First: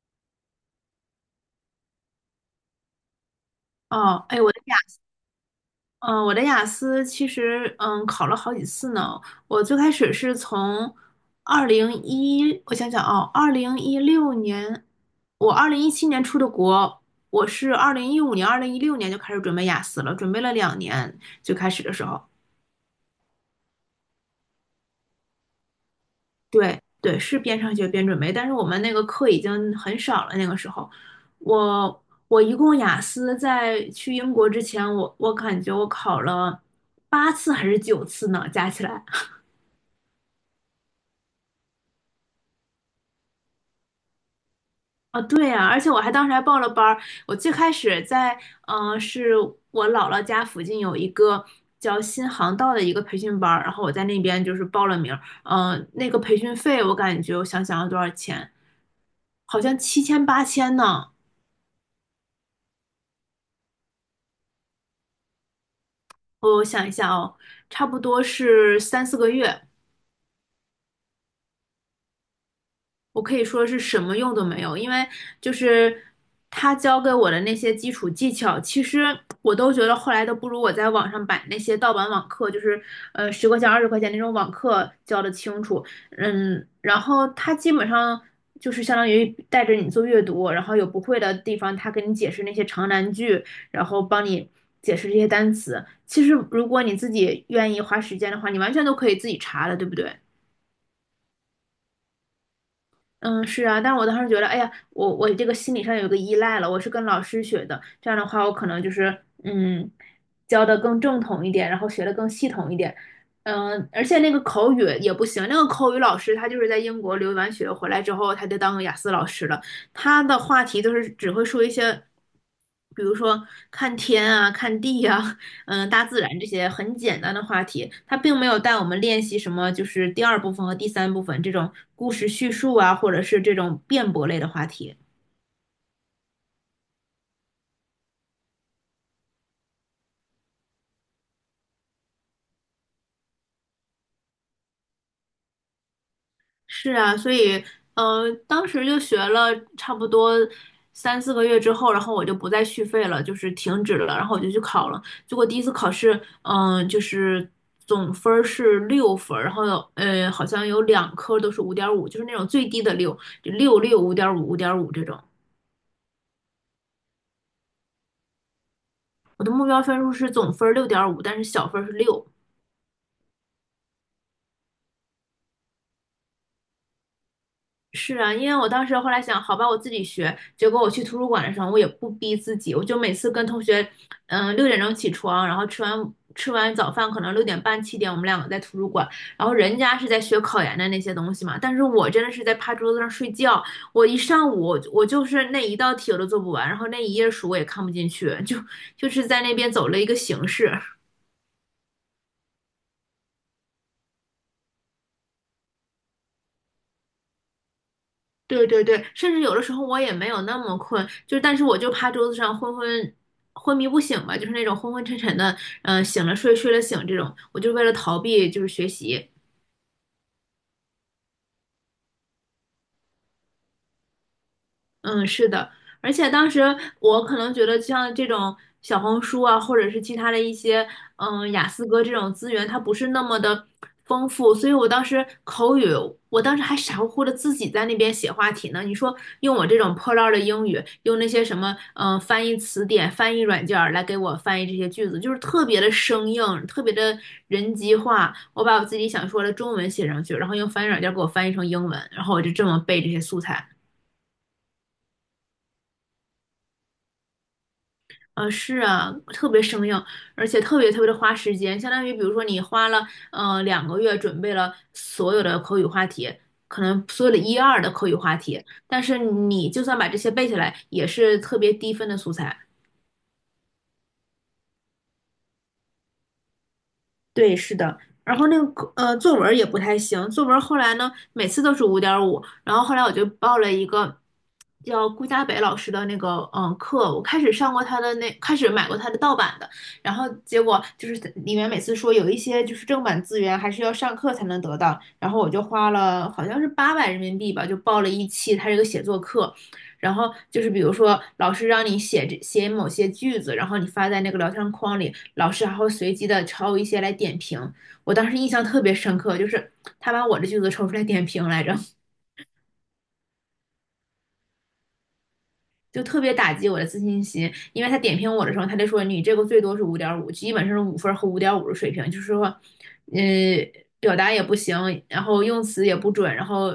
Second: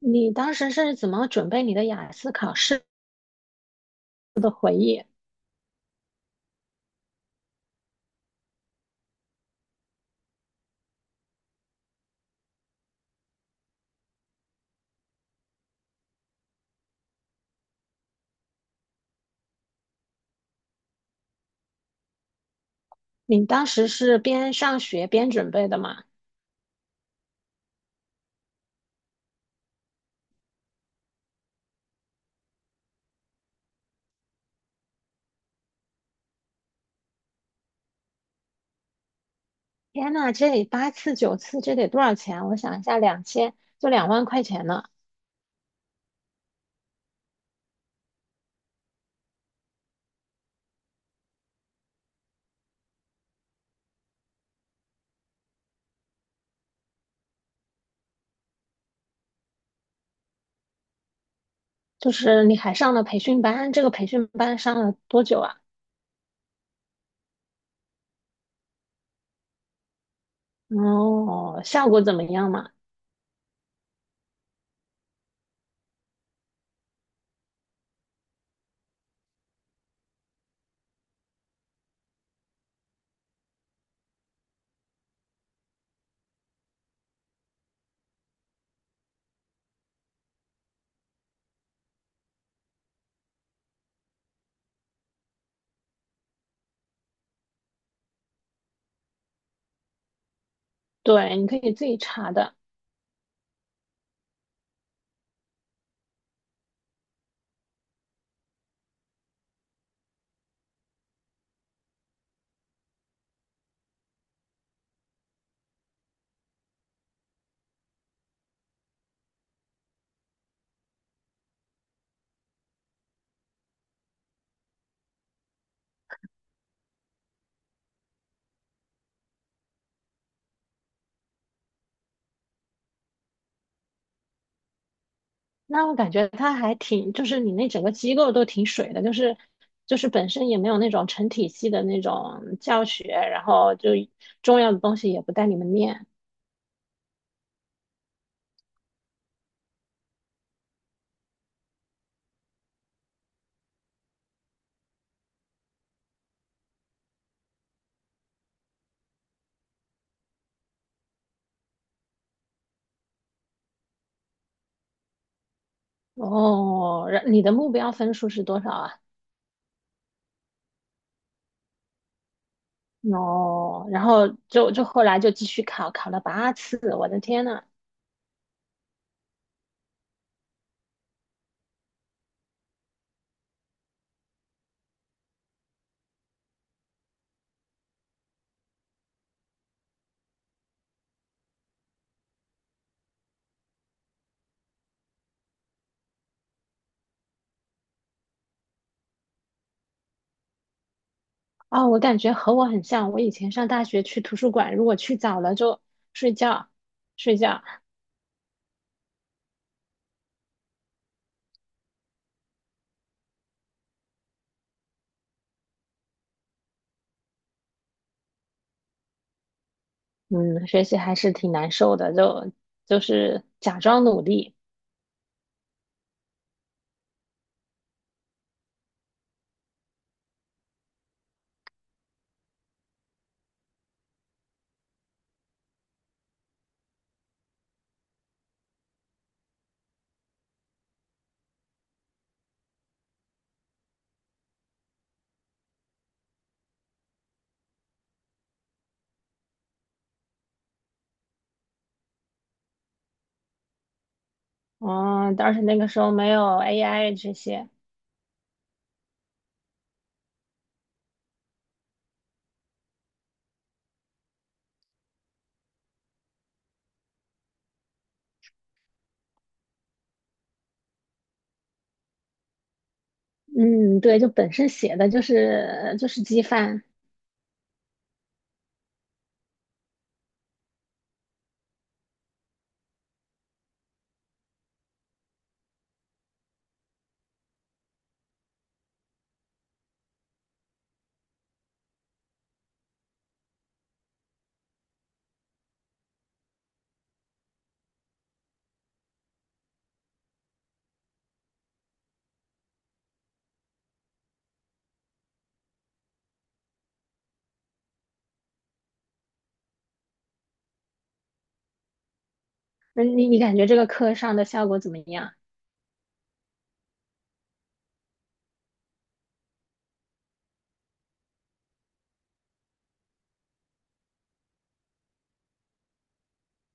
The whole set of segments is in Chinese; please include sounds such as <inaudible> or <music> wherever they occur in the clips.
你当时是怎么准备你的雅思考试哦，哎，的回忆？我的雅思其实，考了好几次呢。我最开始是从二零一，我想想啊，二零一六年，我2017年出的国，我是2015年、二零一六年就开始准备雅思了，准备了2年，最开始的时候。你当时是边上学边准备的吗？对对，是边上学边准备，但是我们那个课已经很少了。那个时候，我一共雅思在去英国之前，我感觉我考了8次还是9次呢，加起来。天呐，这八次九次，这得多少钱？我想一下，两千就两万块钱呢。啊，对呀，而且我还当时还报了班儿。我最开始在，嗯、是我姥姥家附近有一个叫新航道的一个培训班儿，然后我在那边就是报了名儿。嗯、那个培训费我感觉，我想想要多少钱，好像七千八千呢。就是你还上了培训班，这个培训班上了多久啊？我想一下哦，差不多是三四个月。哦，效果怎么样嘛？我可以说是什么用都没有，因为就是他教给我的那些基础技巧，其实我都觉得后来都不如我在网上买那些盗版网课，就是十块钱、20块钱那种网课教的清楚。然后他基本上就是相当于带着你做阅读，然后有不会的地方，他给你解释那些长难句，然后帮你解释这些单词。其实如果你自己愿意花时间的话，你完全都可以自己查的，对不对？对，你可以自己查的。嗯，是啊，但我当时觉得，哎呀，我这个心理上有个依赖了，我是跟老师学的，这样的话，我可能就是教的更正统一点，然后学的更系统一点，而且那个口语也不行，那个口语老师他就是在英国留完学回来之后，他就当个雅思老师了，他的话题都是只会说一些，比如说看天啊、看地啊、大自然这些很简单的话题。他并没有带我们练习什么，就是第二部分和第三部分这种故事叙述啊，或者是这种辩驳类的话题。那我感觉他还挺，就是你那整个机构都挺水的，就是本身也没有那种成体系的那种教学，然后就重要的东西也不带你们念。是啊，所以，当时就学了差不多三四个月之后，然后我就不再续费了，就是停止了，然后我就去考了。结果第一次考试，就是总分儿是6分儿然后好像有两科都是五点五，就是那种最低的六，就六六五点五五点五这种。哦，然你的目标分数是多少啊？我的目标分数是总分6.5，但是小分儿是六，哦，然后就后来就继续考，考了八次，我的天呐！是啊，因为我当时后来想，好吧，我自己学。结果我去图书馆的时候，我也不逼自己，我就每次跟同学，6点钟起床，然后吃完早饭，可能6点半7点，我们两个在图书馆。然后人家是在学考研的那些东西嘛，但是我真的是在趴桌子上睡觉。我一上午，我就是那一道题我都做不完，然后那一页书我也看不进去，就是在那边走了一个形式。啊，我感觉和我很像，我以前上大学去图书馆，如果去早了就睡觉，睡觉，对对对，甚至有的时候我也没有那么困，就但是我就趴桌子上昏迷不醒吧，就是那种昏昏沉沉的，醒了睡，睡了醒这种，我就为了逃避就是学习，嗯，学习还是挺难受的，就是假装努力。嗯，是的，而且当时我可能觉得，像这种小红书啊，或者是其他的一些，雅思哥这种资源，它不是那么的丰富，所以我当时还傻乎乎的自己在那边写话题呢。你说用我这种破烂儿的英语，用那些什么，翻译词典、翻译软件儿来给我翻译这些句子，就是特别的生硬，特别的人机化。我把我自己想说的中文写上去，然后用翻译软件儿给我翻译成英文，然后我就这么背这些素材。哦，但是那个时候没有 AI 这些，是啊，特别生硬，而且特别特别的花时间，相当于比如说你花了2个月准备了所有的口语话题，可能所有的一二的口语话题，但是你就算把这些背下来，也是特别低分的素材。嗯，对，就本身写的就是机翻。对，是的。然后那个，作文儿也不太行，作文儿后来呢，每次都是五点五。然后后来我就报了一个叫顾家北老师的那个课，我开始上过他的那，开始买过他的盗版的，然后结果就是里面每次说有一些就是正版资源还是要上课才能得到，然后我就花了好像是800人民币吧，就报了一期他这个写作课。然后就是比如说老师让你写某些句子，然后你发在那个聊天框里，老师还会随机的抽一些来点评。我当时印象特别深刻，就是他把我的句子抽出来点评来着。那你你感觉这个课上的效果怎么样？就特别打击我的自信心，因为他点评我的时候，他就说你这个最多是五点五，基本上是5分和5.5的水平，就是说，嗯，表达也不行，然后用词也不准，然后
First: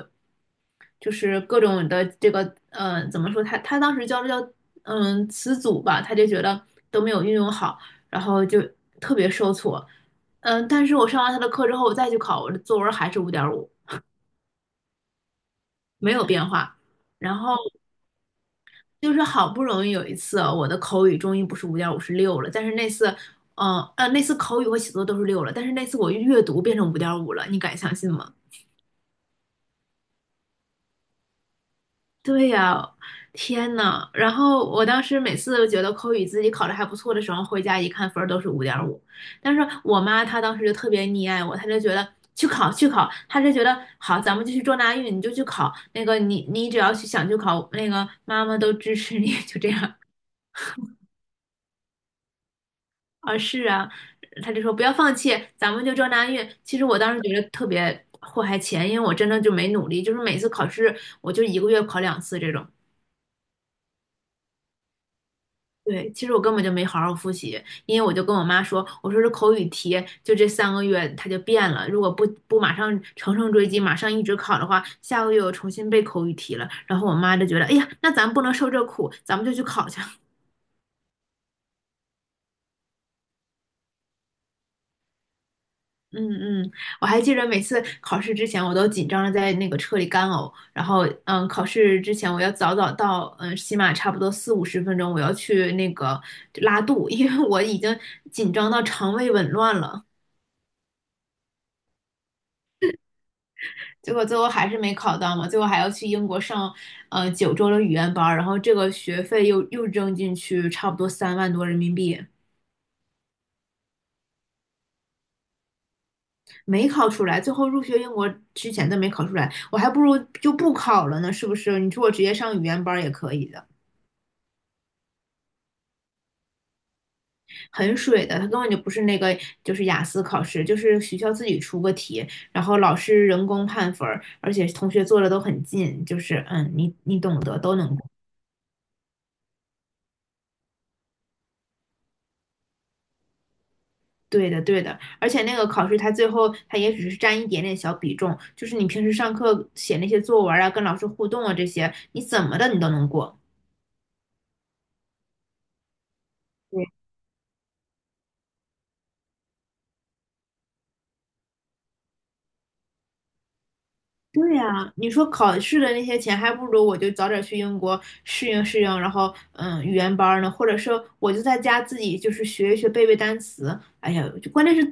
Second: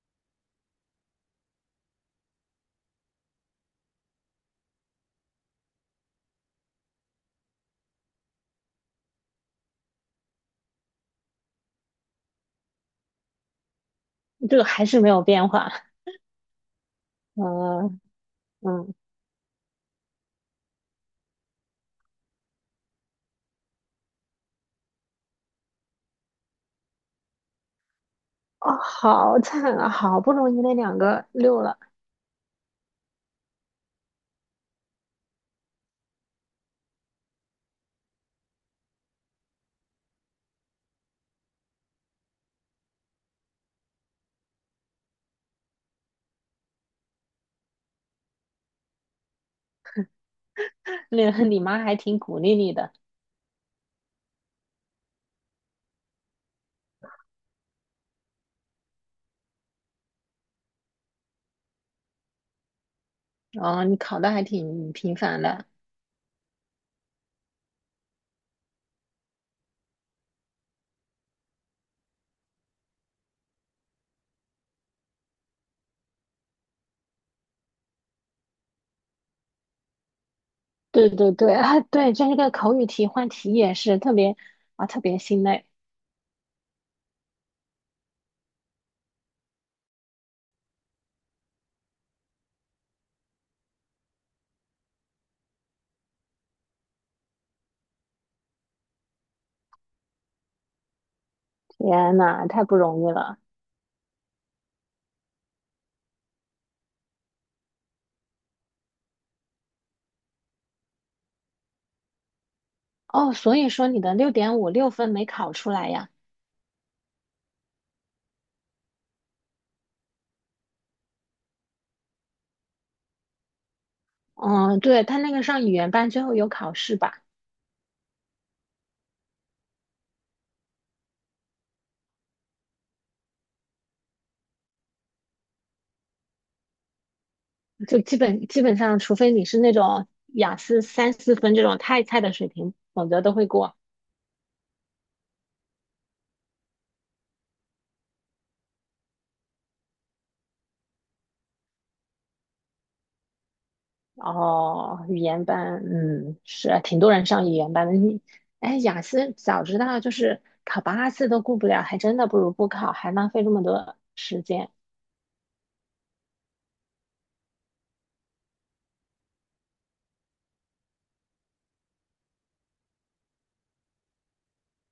就是各种的这个，怎么说？他当时教这叫词组吧，他就觉得都没有运用好，然后就特别受挫。嗯，但是我上完他的课之后，我再去考，我的作文还是五点五，这个还是没有变化。没有变化。然后嗯嗯，就是好不容易有一次，我的口语终于不是五点五，是六了。但是那次口语和写作都是六了，但是那次我阅读变成五点五了，你敢相信吗？哦，好惨啊！好不容易那两个六了，对呀，天呐！然后我当时每次觉得口语自己考得还不错的时候，回家一看分儿都是五点五。但是我妈她当时就特别溺爱我，她就觉得去考去考，她就觉得好，咱们就去撞大运，你就去考那个你只要去想去考，那个妈妈都支持你，就这样。那 <laughs> 你妈还挺鼓励你的，啊，是啊，他就说不要放弃，咱们就这那运。其实我当时觉得特别祸害钱，因为我真的就没努力，就是每次考试我就一个月考两次这种。哦，你考的还挺频繁的。对，其实我根本就没好好复习，因为我就跟我妈说，我说这口语题就这3个月它就变了，如果不马上乘胜追击，马上一直考的话，下个月我重新背口语题了。然后我妈就觉得，哎呀，那咱不能受这苦，咱们就去考去。对对对啊，对，这个口语题换题也是特别啊，特别心累。嗯嗯，我还记得每次考试之前，我都紧张的在那个车里干呕。然后，考试之前我要早早到，起码差不多四五十分钟，我要去那个拉肚，因为我已经紧张到肠胃紊乱了。天呐，太不容易了。结果最后还是没考到嘛，最后还要去英国上，9周的语言班儿，然后这个学费又扔进去，差不多3万多人民币，哦，所以说你的六点五六分没考出来呀？没考出来。最后入学英国之前都没考出来，我还不如就不考了呢，是不是？你说我直接上语言班儿也可以的。嗯，对，他那个上语言班最后有考试吧，很水的，它根本就不是那个，就是雅思考试，就是学校自己出个题，然后老师人工判分儿，而且同学做的都很近，就是你懂得都能就过。基本上，除非你是那种雅思三四分这种太菜的水平，否则都会过。对的，对的，而且那个考试它最后它也只是占一点点小比重，就是你平时上课写那些作文啊，跟老师互动啊这些，你怎么的你都能过。哦，语言班，嗯，是挺多人上语言班的。你，哎，雅思早知道就是考八次都过不了，还真的不如不考，还浪费这么多时对间。呀，你说考试的那些钱，还不如我就早点去英国适应适应，然后语言班儿呢，或者是我就在家自己就是学一学背背单词。哎呀，就关键是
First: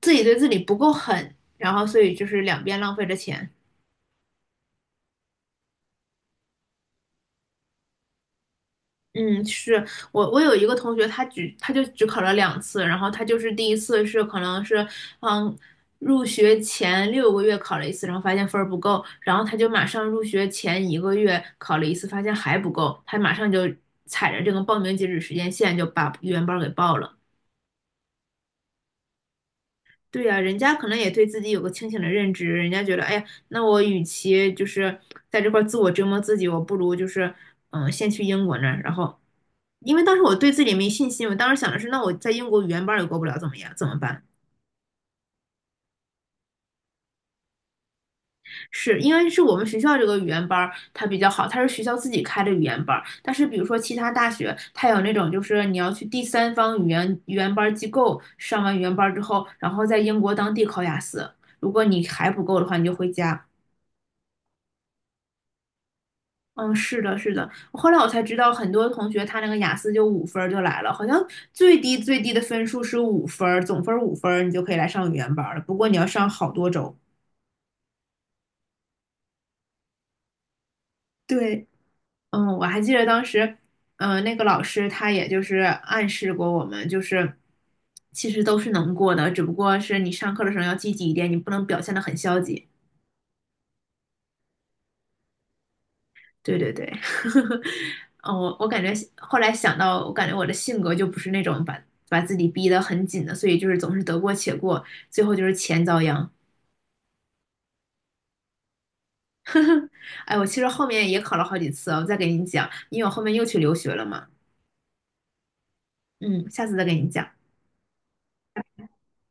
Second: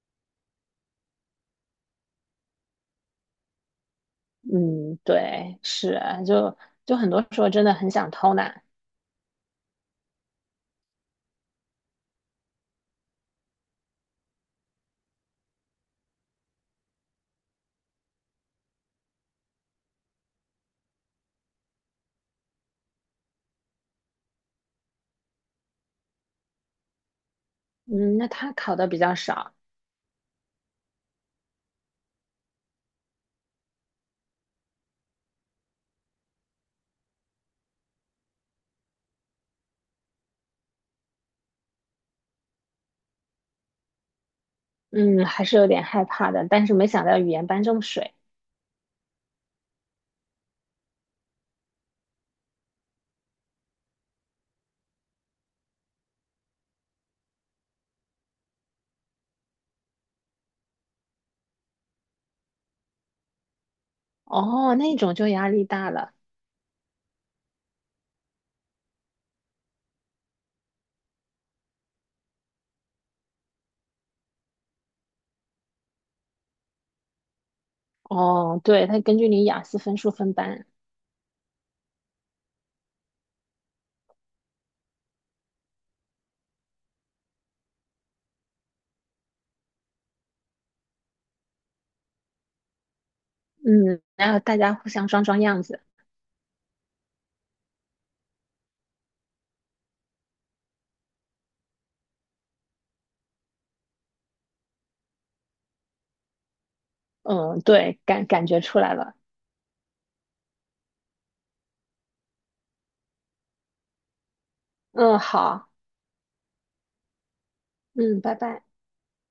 自己对自己不够狠，然后所以就是两边浪费着钱。嗯，对，是，就就很多时候真的很想偷懒。嗯，是我有一个同学，他就只考了两次，然后他就是第一次是可能是，嗯，入学前6个月考了一次，然后发现分儿不够，然后他就马上入学前一个月考了一次，发现还不够，他马上就踩着这个报名截止时间线就把语言班儿给报了。嗯，那他考的比较少，对呀，人家可能也对自己有个清醒的认知，人家觉得，哎呀，那我与其就是在这块儿自我折磨自己，我不如就是先去英国那儿，然后，因为当时我对自己没信心，我当时想的是，那我在英国语言班儿也过不了，怎么样？怎么办？嗯，还是有点害怕的，但是没想到语言班这么水。是因为我们学校这个语言班儿它比较好，它是学校自己开的语言班儿，但是比如说其他大学，它有那种就是你要去第三方语言班儿机构上完语言班儿之后，然后在英国当地考雅思，如果你还不够的话，你就回家。哦，那种就压力大了。嗯，是的，是的。后来我才知道，很多同学他那个雅思就五分儿就来了，好像最低最低的分数是五分儿，总分儿五分儿，你就可以来上语言班儿了。不过你要上好多周。哦，对，他根据你雅思分数分班，对，嗯，我还记得当时，那个老师他也就是暗示过我们，就是其实都是能过的，只不过是你上课的时候要积极一点，你不能表现得很消极。嗯，然后大家互相装装样子，对对对，<laughs> 嗯，我感觉后来想到，我感觉我的性格就不是那种把自己逼得很紧的，所以就是总是得过且过，最后就是钱遭殃。嗯，对，感觉出来了，哎，我其实后面也考了好几次啊我再给你讲，因为我后面又去留学了嘛，嗯，好，嗯，下次再给你讲。嗯，拜拜。